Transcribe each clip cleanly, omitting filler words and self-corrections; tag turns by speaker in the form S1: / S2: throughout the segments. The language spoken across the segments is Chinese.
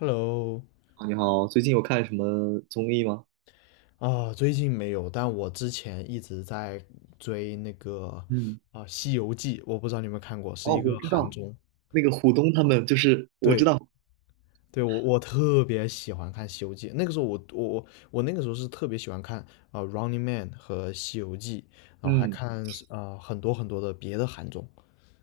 S1: Hello，
S2: 你好，最近有看什么综艺吗？
S1: 啊，最近没有，但我之前一直在追那个
S2: 嗯，
S1: 啊《西游记》，我不知道你有没有看过，是
S2: 哦，
S1: 一
S2: 我
S1: 个
S2: 知
S1: 韩
S2: 道，
S1: 综。
S2: 那个虎东他们就是我知
S1: 对，
S2: 道，
S1: 对，我特别喜欢看《西游记》，那个时候我那个时候是特别喜欢看Running Man》和《西游记》，然后还
S2: 嗯
S1: 看啊很多很多的别的韩综。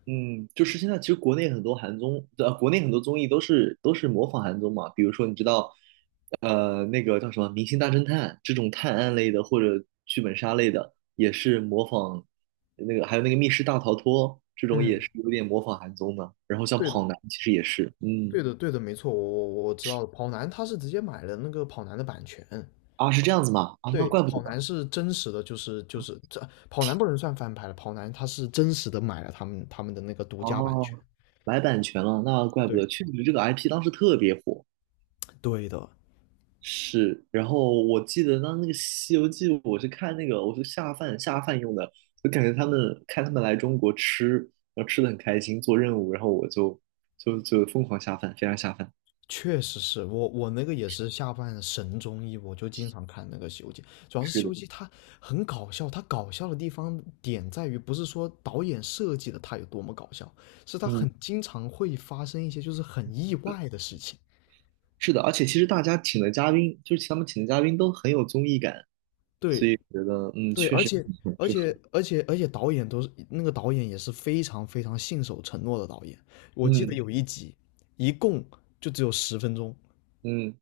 S2: 嗯，就是现在其实国内很多韩综，国内很多综艺都是模仿韩综嘛，比如说你知道，那个叫什么《明星大侦探》这种探案类的或者剧本杀类的，也是模仿那个，还有那个《密室大逃脱》这种也
S1: 嗯，
S2: 是有点模仿韩综的，然后像
S1: 对的，
S2: 《跑男》其实也是，嗯
S1: 对的，对的，没错，我知道的。跑男他是直接买了那个跑男的版权。
S2: 啊，是这样子吗？啊，那
S1: 对，
S2: 怪不
S1: 跑
S2: 得。
S1: 男是真实的，就是这跑男不能算翻拍了，跑男他是真实的买了他们的那个独家版权。
S2: 哦，买版权了，那怪不得，
S1: 对，
S2: 确实这个 IP 当时特别火。
S1: 对的，
S2: 是，然后我记得当那个《西游记》，我是看那个，我是下饭用的，就感觉他们看他们来中国吃，然后吃的很开心，做任务，然后我就就疯狂下饭，非常下饭。
S1: 确实是我那个也是下饭神综艺，我就经常看那个《西游记》，主要是
S2: 是
S1: 《西
S2: 的，
S1: 游记》它很搞笑，它搞笑的地方点在于不是说导演设计的它有多么搞笑，是它
S2: 嗯，
S1: 很经常会发生一些就是很意外的事情。
S2: 是的，而且其实大家请的嘉宾，就是他们请的嘉宾都很有综艺感，所
S1: 对，
S2: 以觉得嗯，
S1: 对，
S2: 确
S1: 而
S2: 实
S1: 且
S2: 挺
S1: 而
S2: 适合。
S1: 且而且而且导演都是那个导演也是非常非常信守承诺的导演。我记得
S2: 嗯
S1: 有一集，一共就只有10分钟，
S2: 嗯，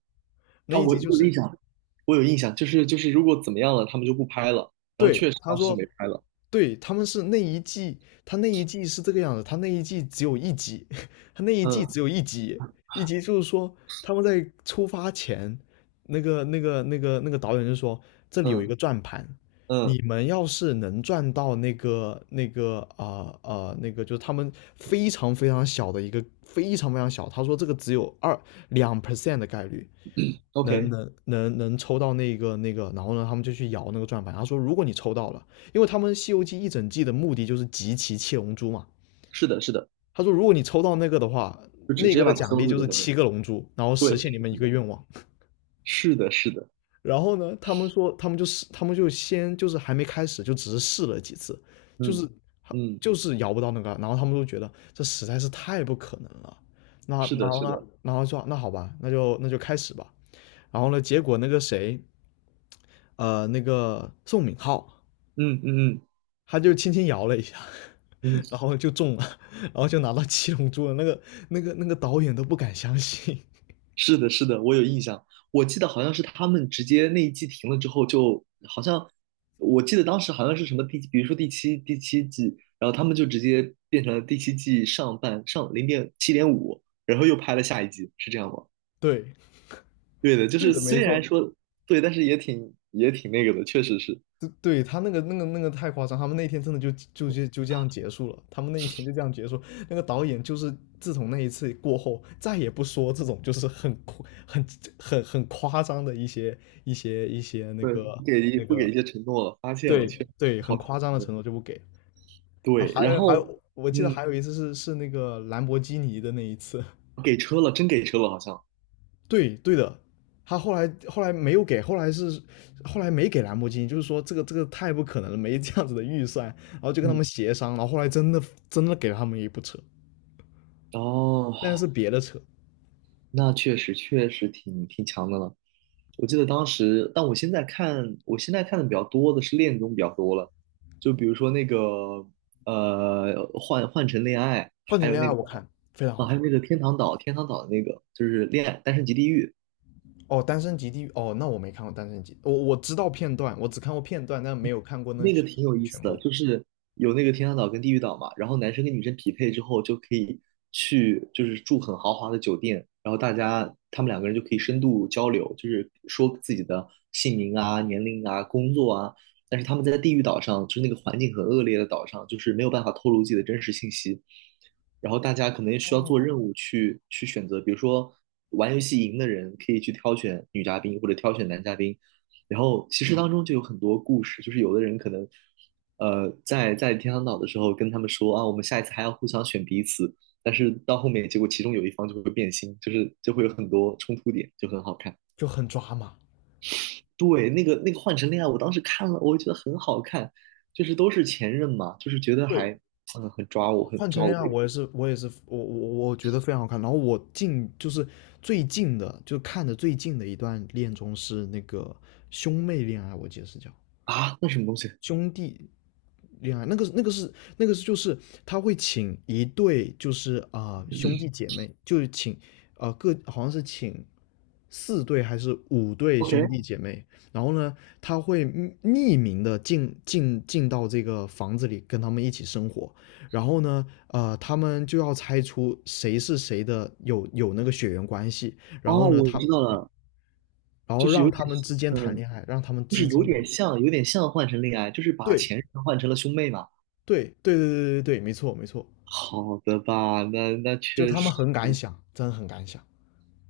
S1: 那
S2: 啊、
S1: 一
S2: 我
S1: 集
S2: 我
S1: 就
S2: 有印
S1: 是
S2: 象，我有印象，就是如果怎么样了，他们就不拍了，然后
S1: 对
S2: 确实
S1: 他
S2: 当时就没
S1: 说
S2: 拍了。
S1: 对，他们是那一季，他那一季是这个样子，他那一季只有一集，他那一季
S2: 嗯
S1: 只有一集，一集就是说他们在出发前，那个导演就说这里有一
S2: 嗯
S1: 个转盘，
S2: 嗯
S1: 你们要是能转到那个就是他们非常非常小的一个非常非常小，他说这个只有2% 的概率，能
S2: ，OK，
S1: 能能能抽到那个那个，然后呢，他们就去摇那个转盘。他说，如果你抽到了，因为他们《西游记》一整季的目的就是集齐七龙珠嘛。
S2: 是的，是的，
S1: 他说，如果你抽到那个的话，
S2: 就直直
S1: 那
S2: 接
S1: 个的
S2: 把它
S1: 奖
S2: 封
S1: 励
S2: 住
S1: 就
S2: 就
S1: 是
S2: 行了。
S1: 七个龙珠，然后
S2: 对，
S1: 实现你们一
S2: 是
S1: 个
S2: 的，
S1: 愿望。
S2: 是的，是的，
S1: 然后呢，他们说，他们就是他们就先就是还没开始，就只是试了几次，就
S2: 嗯
S1: 是
S2: 嗯，
S1: 就是摇不到那个，然后他们都觉得这实在是太不可能了。那
S2: 是
S1: 然
S2: 的，
S1: 后
S2: 是
S1: 呢，
S2: 的，
S1: 然后说那好吧，那就开始吧。然后呢，结果那个谁，那个宋敏浩，
S2: 嗯嗯
S1: 他就轻轻摇了一下，
S2: 嗯嗯，
S1: 然后就中了，然后就拿到七龙珠了。那个导演都不敢相信。
S2: 是的，是的，我有印象，我记得好像是他们直接那一季停了之后就，好像我记得当时好像是什么第，比如说第七季，然后他们就直接变成了第七季上半上0.7.5，然后又拍了下一季，是这样吗？
S1: 对
S2: 对的，就
S1: 对
S2: 是
S1: 的，没
S2: 虽然
S1: 错，
S2: 说对，但是也挺那个的，确实是，
S1: 对对，他那个太夸张，他们那天真的就这样结束了，他们那一天就这样结束。那个导演就是自从那一次过后，再也不说这种就是很夸 很夸张的一些那
S2: 对，
S1: 个那
S2: 不给一
S1: 个。
S2: 些承诺了，发现了，
S1: 对
S2: 确实
S1: 对，
S2: 不
S1: 很
S2: 好，
S1: 夸张的承诺就不给。啊，
S2: 对，
S1: 还
S2: 然
S1: 有还
S2: 后
S1: 有，我记得
S2: 嗯，
S1: 还有一次是那个兰博基尼的那一次。
S2: 给车了，真给车了，好像，
S1: 对对的，他后来没有给，后来是后来没给兰博基尼，就是说这个这个太不可能了，没这样子的预算，然后就跟他们
S2: 嗯，
S1: 协商，然后后来真的给了他们一部车，
S2: 哦，
S1: 但是别的车。
S2: 那确实挺强的了。我记得当时，但我现在看，我现在看的比较多的是恋综比较多了，就比如说那个换成恋爱，
S1: 换
S2: 还
S1: 成
S2: 有
S1: 恋
S2: 那
S1: 爱
S2: 个
S1: 我看非常
S2: 啊，
S1: 好
S2: 还有
S1: 看。
S2: 那个天堂岛，天堂岛的那个就是恋爱单身即地狱。
S1: 哦，单身级地狱哦，那我没看过单身级，我知道片段，我只看过片段，但没有看过那
S2: 那个挺有意思
S1: 全
S2: 的，
S1: 部，
S2: 就是有那个天堂岛跟地狱岛嘛，然后男生跟女生匹配之后就可以去，就是住很豪华的酒店，然后大家他们两个人就可以深度交流，就是说自己的姓名啊、年龄啊、工作啊。但是他们在地狱岛上，就是那个环境很恶劣的岛上，就是没有办法透露自己的真实信息。然后大家可能需要做任务去选择，比如说玩游戏赢的人可以去挑选女嘉宾或者挑选男嘉宾，然后其实当中就有很多故事，就是有的人可能，在天堂岛的时候跟他们说啊，我们下一次还要互相选彼此，但是到后面结果其中有一方就会变心，就是就会有很多冲突点，就很好看。
S1: 就很抓马。
S2: 对，那个换乘恋爱，我当时看了，我觉得很好看，就是都是前任嘛，就是觉得还
S1: 对，
S2: 很
S1: 换成
S2: 抓我
S1: 恋爱，
S2: 胃口
S1: 我也是，我也是，我觉得非常好看。然后我近就是最近的，就看的最近的一段恋综是那个兄妹恋爱，我记得是叫
S2: 啊，那什么东西
S1: 兄弟恋爱那个是那个是就是他会请一对就是兄弟姐妹，就是请各好像是请四对还是五对
S2: ？OK，
S1: 兄弟姐妹，然后呢他会匿名的进到这个房子里跟他们一起生活，然后呢他们就要猜出谁是谁的有那个血缘关系，然后
S2: 哦，
S1: 呢
S2: 我
S1: 他
S2: 知道了，
S1: 然后
S2: 就是
S1: 让
S2: 有点
S1: 他们之间谈
S2: 嗯，
S1: 恋爱，让他们
S2: 就是
S1: 之间有
S2: 有点像换乘恋爱，就是把
S1: 对
S2: 前任换成了兄妹嘛。
S1: 对对对对对对，没错没错。
S2: 好的吧，那
S1: 就
S2: 确
S1: 他们
S2: 实
S1: 很敢想，真的很敢想。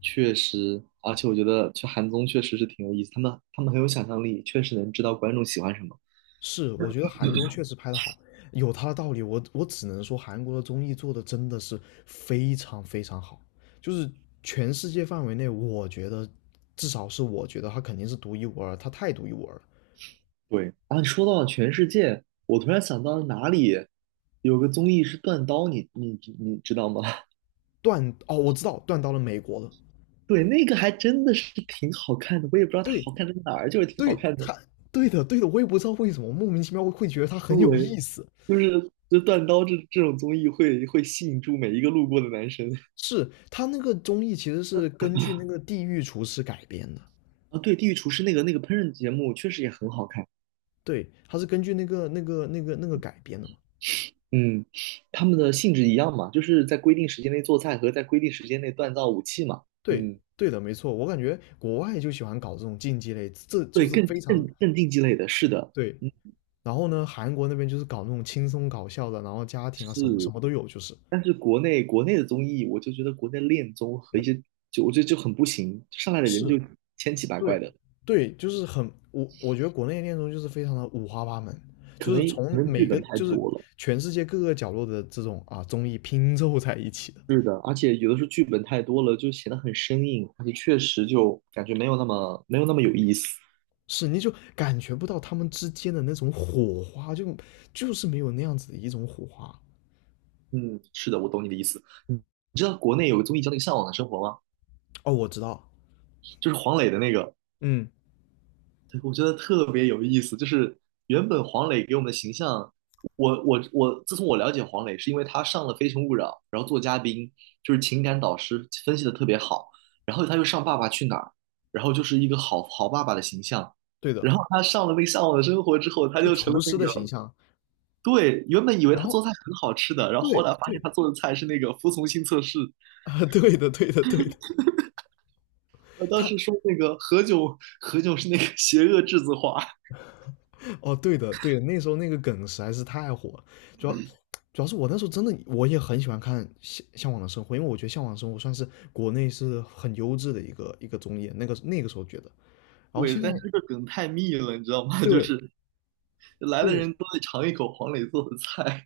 S2: 确实，而且我觉得去韩综确实是挺有意思，他们很有想象力，确实能知道观众喜欢什么。
S1: 是，我觉得韩综确实拍得好，有他的道理。我只能说，韩国的综艺做的真的是非常非常好，就是全世界范围内，我觉得至少是我觉得他肯定是独一无二，他太独一无二了。
S2: 对，啊，你说到了全世界，我突然想到了哪里有个综艺是断刀，你知道吗？
S1: 断哦，我知道断到了美国了。
S2: 对，那个还真的是挺好看的，我也不知道它
S1: 对
S2: 好看在哪儿，就是挺好
S1: 对，
S2: 看的。
S1: 他对的对的，我也不知道为什么莫名其妙会觉得他很有意
S2: 对，
S1: 思。
S2: 就是断刀这种综艺会吸引住每一个路过的男生。
S1: 是他那个综艺其实是根据那个《地狱厨师》改编的，
S2: 啊，对，《地狱厨师》那个烹饪节目确实也很好看。
S1: 对，它是根据那个改编的嘛。
S2: 嗯，他们的性质一样嘛，就是在规定时间内做菜和在规定时间内锻造武器嘛。
S1: 对，
S2: 嗯，
S1: 对的，没错。我感觉国外就喜欢搞这种竞技类，这就
S2: 对，
S1: 是
S2: 更
S1: 非常
S2: 更更竞技类的，是的。
S1: 对。
S2: 嗯，
S1: 然后呢，韩国那边就是搞那种轻松搞笑的，然后家庭啊什么什么都有，就是。
S2: 但是国内的综艺，我就觉得国内恋综和
S1: 那
S2: 一些就我觉得就很不行，上来的
S1: 是，
S2: 人就千奇百怪
S1: 对，
S2: 的，
S1: 对，就是很我觉得国内的恋综就是非常的五花八门，
S2: 可
S1: 就
S2: 能
S1: 是
S2: 可
S1: 从
S2: 能剧
S1: 每个
S2: 本太
S1: 就是
S2: 多了。
S1: 全世界各个角落的这种啊综艺拼凑在一起的。
S2: 是的，而且有的时候剧本太多了，就显得很生硬，而且确实就感觉没有那么有意思。
S1: 是，你就感觉不到他们之间的那种火花，就是没有那样子的一种火花。
S2: 嗯，是的，我懂你的意思。嗯，你知道国内有个综艺叫那个《向往的生活》吗？
S1: 哦，我知道，
S2: 就是黄磊的那个。
S1: 嗯，
S2: 对，我觉得特别有意思，就是原本黄磊给我们的形象，我，自从我了解黄磊，是因为他上了《非诚勿扰》，然后做嘉宾，就是情感导师分析的特别好，然后他又上《爸爸去哪儿》，然后就是一个好好爸爸的形象，
S1: 对的，
S2: 然后他上了那个《向往的生活》之后，他
S1: 就
S2: 就成
S1: 厨
S2: 了那
S1: 师的形
S2: 个，
S1: 象。
S2: 对，原本以为
S1: 然
S2: 他
S1: 后，
S2: 做菜很好吃的，然后后
S1: 对
S2: 来发现
S1: 对
S2: 他做的菜是那个服从性测试，
S1: 啊，对的，对的，对的，
S2: 我当
S1: 他
S2: 时说那个何炅，何炅是那个邪恶栀子花。
S1: 哦，对的，对的，那时候那个梗实在是太火了。主要主要是我那时候真的我也很喜欢看向往的生活，因为我觉得向往的生活算是国内是很优质的一个综艺，那个那个时候觉得，然后
S2: 对，
S1: 现在
S2: 但是这个梗太密了，你知道吗？就
S1: 对
S2: 是来的
S1: 对
S2: 人都得尝一口黄磊做的菜。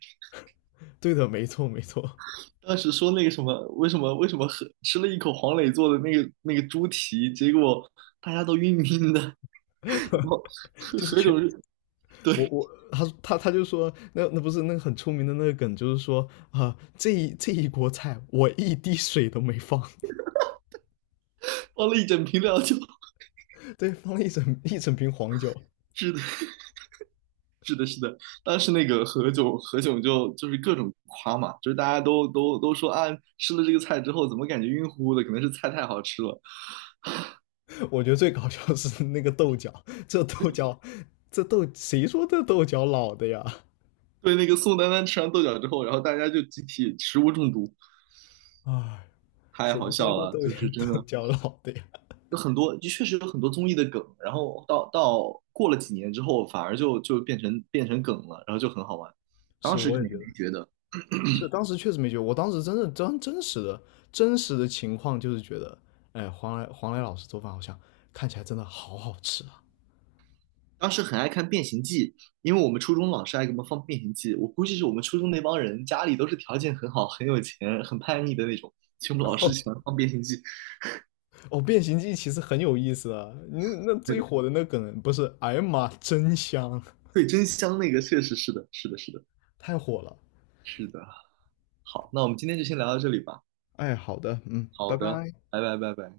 S1: 对的，没错没错。
S2: 当时说那个什么，为什么喝吃了一口黄磊做的那个猪蹄，结果大家都晕晕的，然后 何
S1: 就是
S2: 何
S1: 全
S2: 炅是
S1: 我
S2: 对
S1: 我他就说，那那不是那个很出名的那个梗，就是说这一锅菜我一滴水都没放，
S2: 放了一整瓶料酒，
S1: 对，放了一整瓶黄酒。
S2: 是的，是的，是的。当时那个何炅就是各种夸嘛，就是大家都说啊，吃了这个菜之后怎么感觉晕乎乎的，可能是菜太好吃了。
S1: 我觉得最搞笑的是那个豆角，这豆角，这豆谁说这豆角老的呀？
S2: 对，那个宋丹丹吃完豆角之后，然后大家就集体食物中毒，
S1: 哎，
S2: 太
S1: 谁
S2: 好
S1: 说
S2: 笑
S1: 这
S2: 了，
S1: 豆
S2: 就
S1: 角
S2: 是真
S1: 豆
S2: 的。
S1: 角老的呀？
S2: 有很多就确实有很多综艺的梗，然后到过了几年之后，反而就变成梗了，然后就很好玩。当
S1: 是，
S2: 时
S1: 我
S2: 肯
S1: 也
S2: 定
S1: 觉得
S2: 没觉得，
S1: 是，当时确实没觉得，我当时真的真实的情况就是觉得，哎，黄来老师做饭好像看起来真的好好吃啊。
S2: 当时很爱看《变形计》，因为我们初中老师爱给我们放《变形计》，我估计是我们初中那帮人家里都是条件很好、很有钱、很叛逆的那种，所以我们老 师
S1: 哦。
S2: 喜欢放《变形计》。
S1: 哦，变形记其实很有意思啊。那
S2: 对
S1: 最
S2: 的，
S1: 火的那梗不是“哎呀妈，真香”，
S2: 对，真香，那个确实是的，是的，是的，
S1: 太火了。
S2: 是的。好，那我们今天就先聊到这里吧。
S1: 哎，好的，嗯，
S2: 好
S1: 拜
S2: 的，
S1: 拜。
S2: 拜拜，拜拜。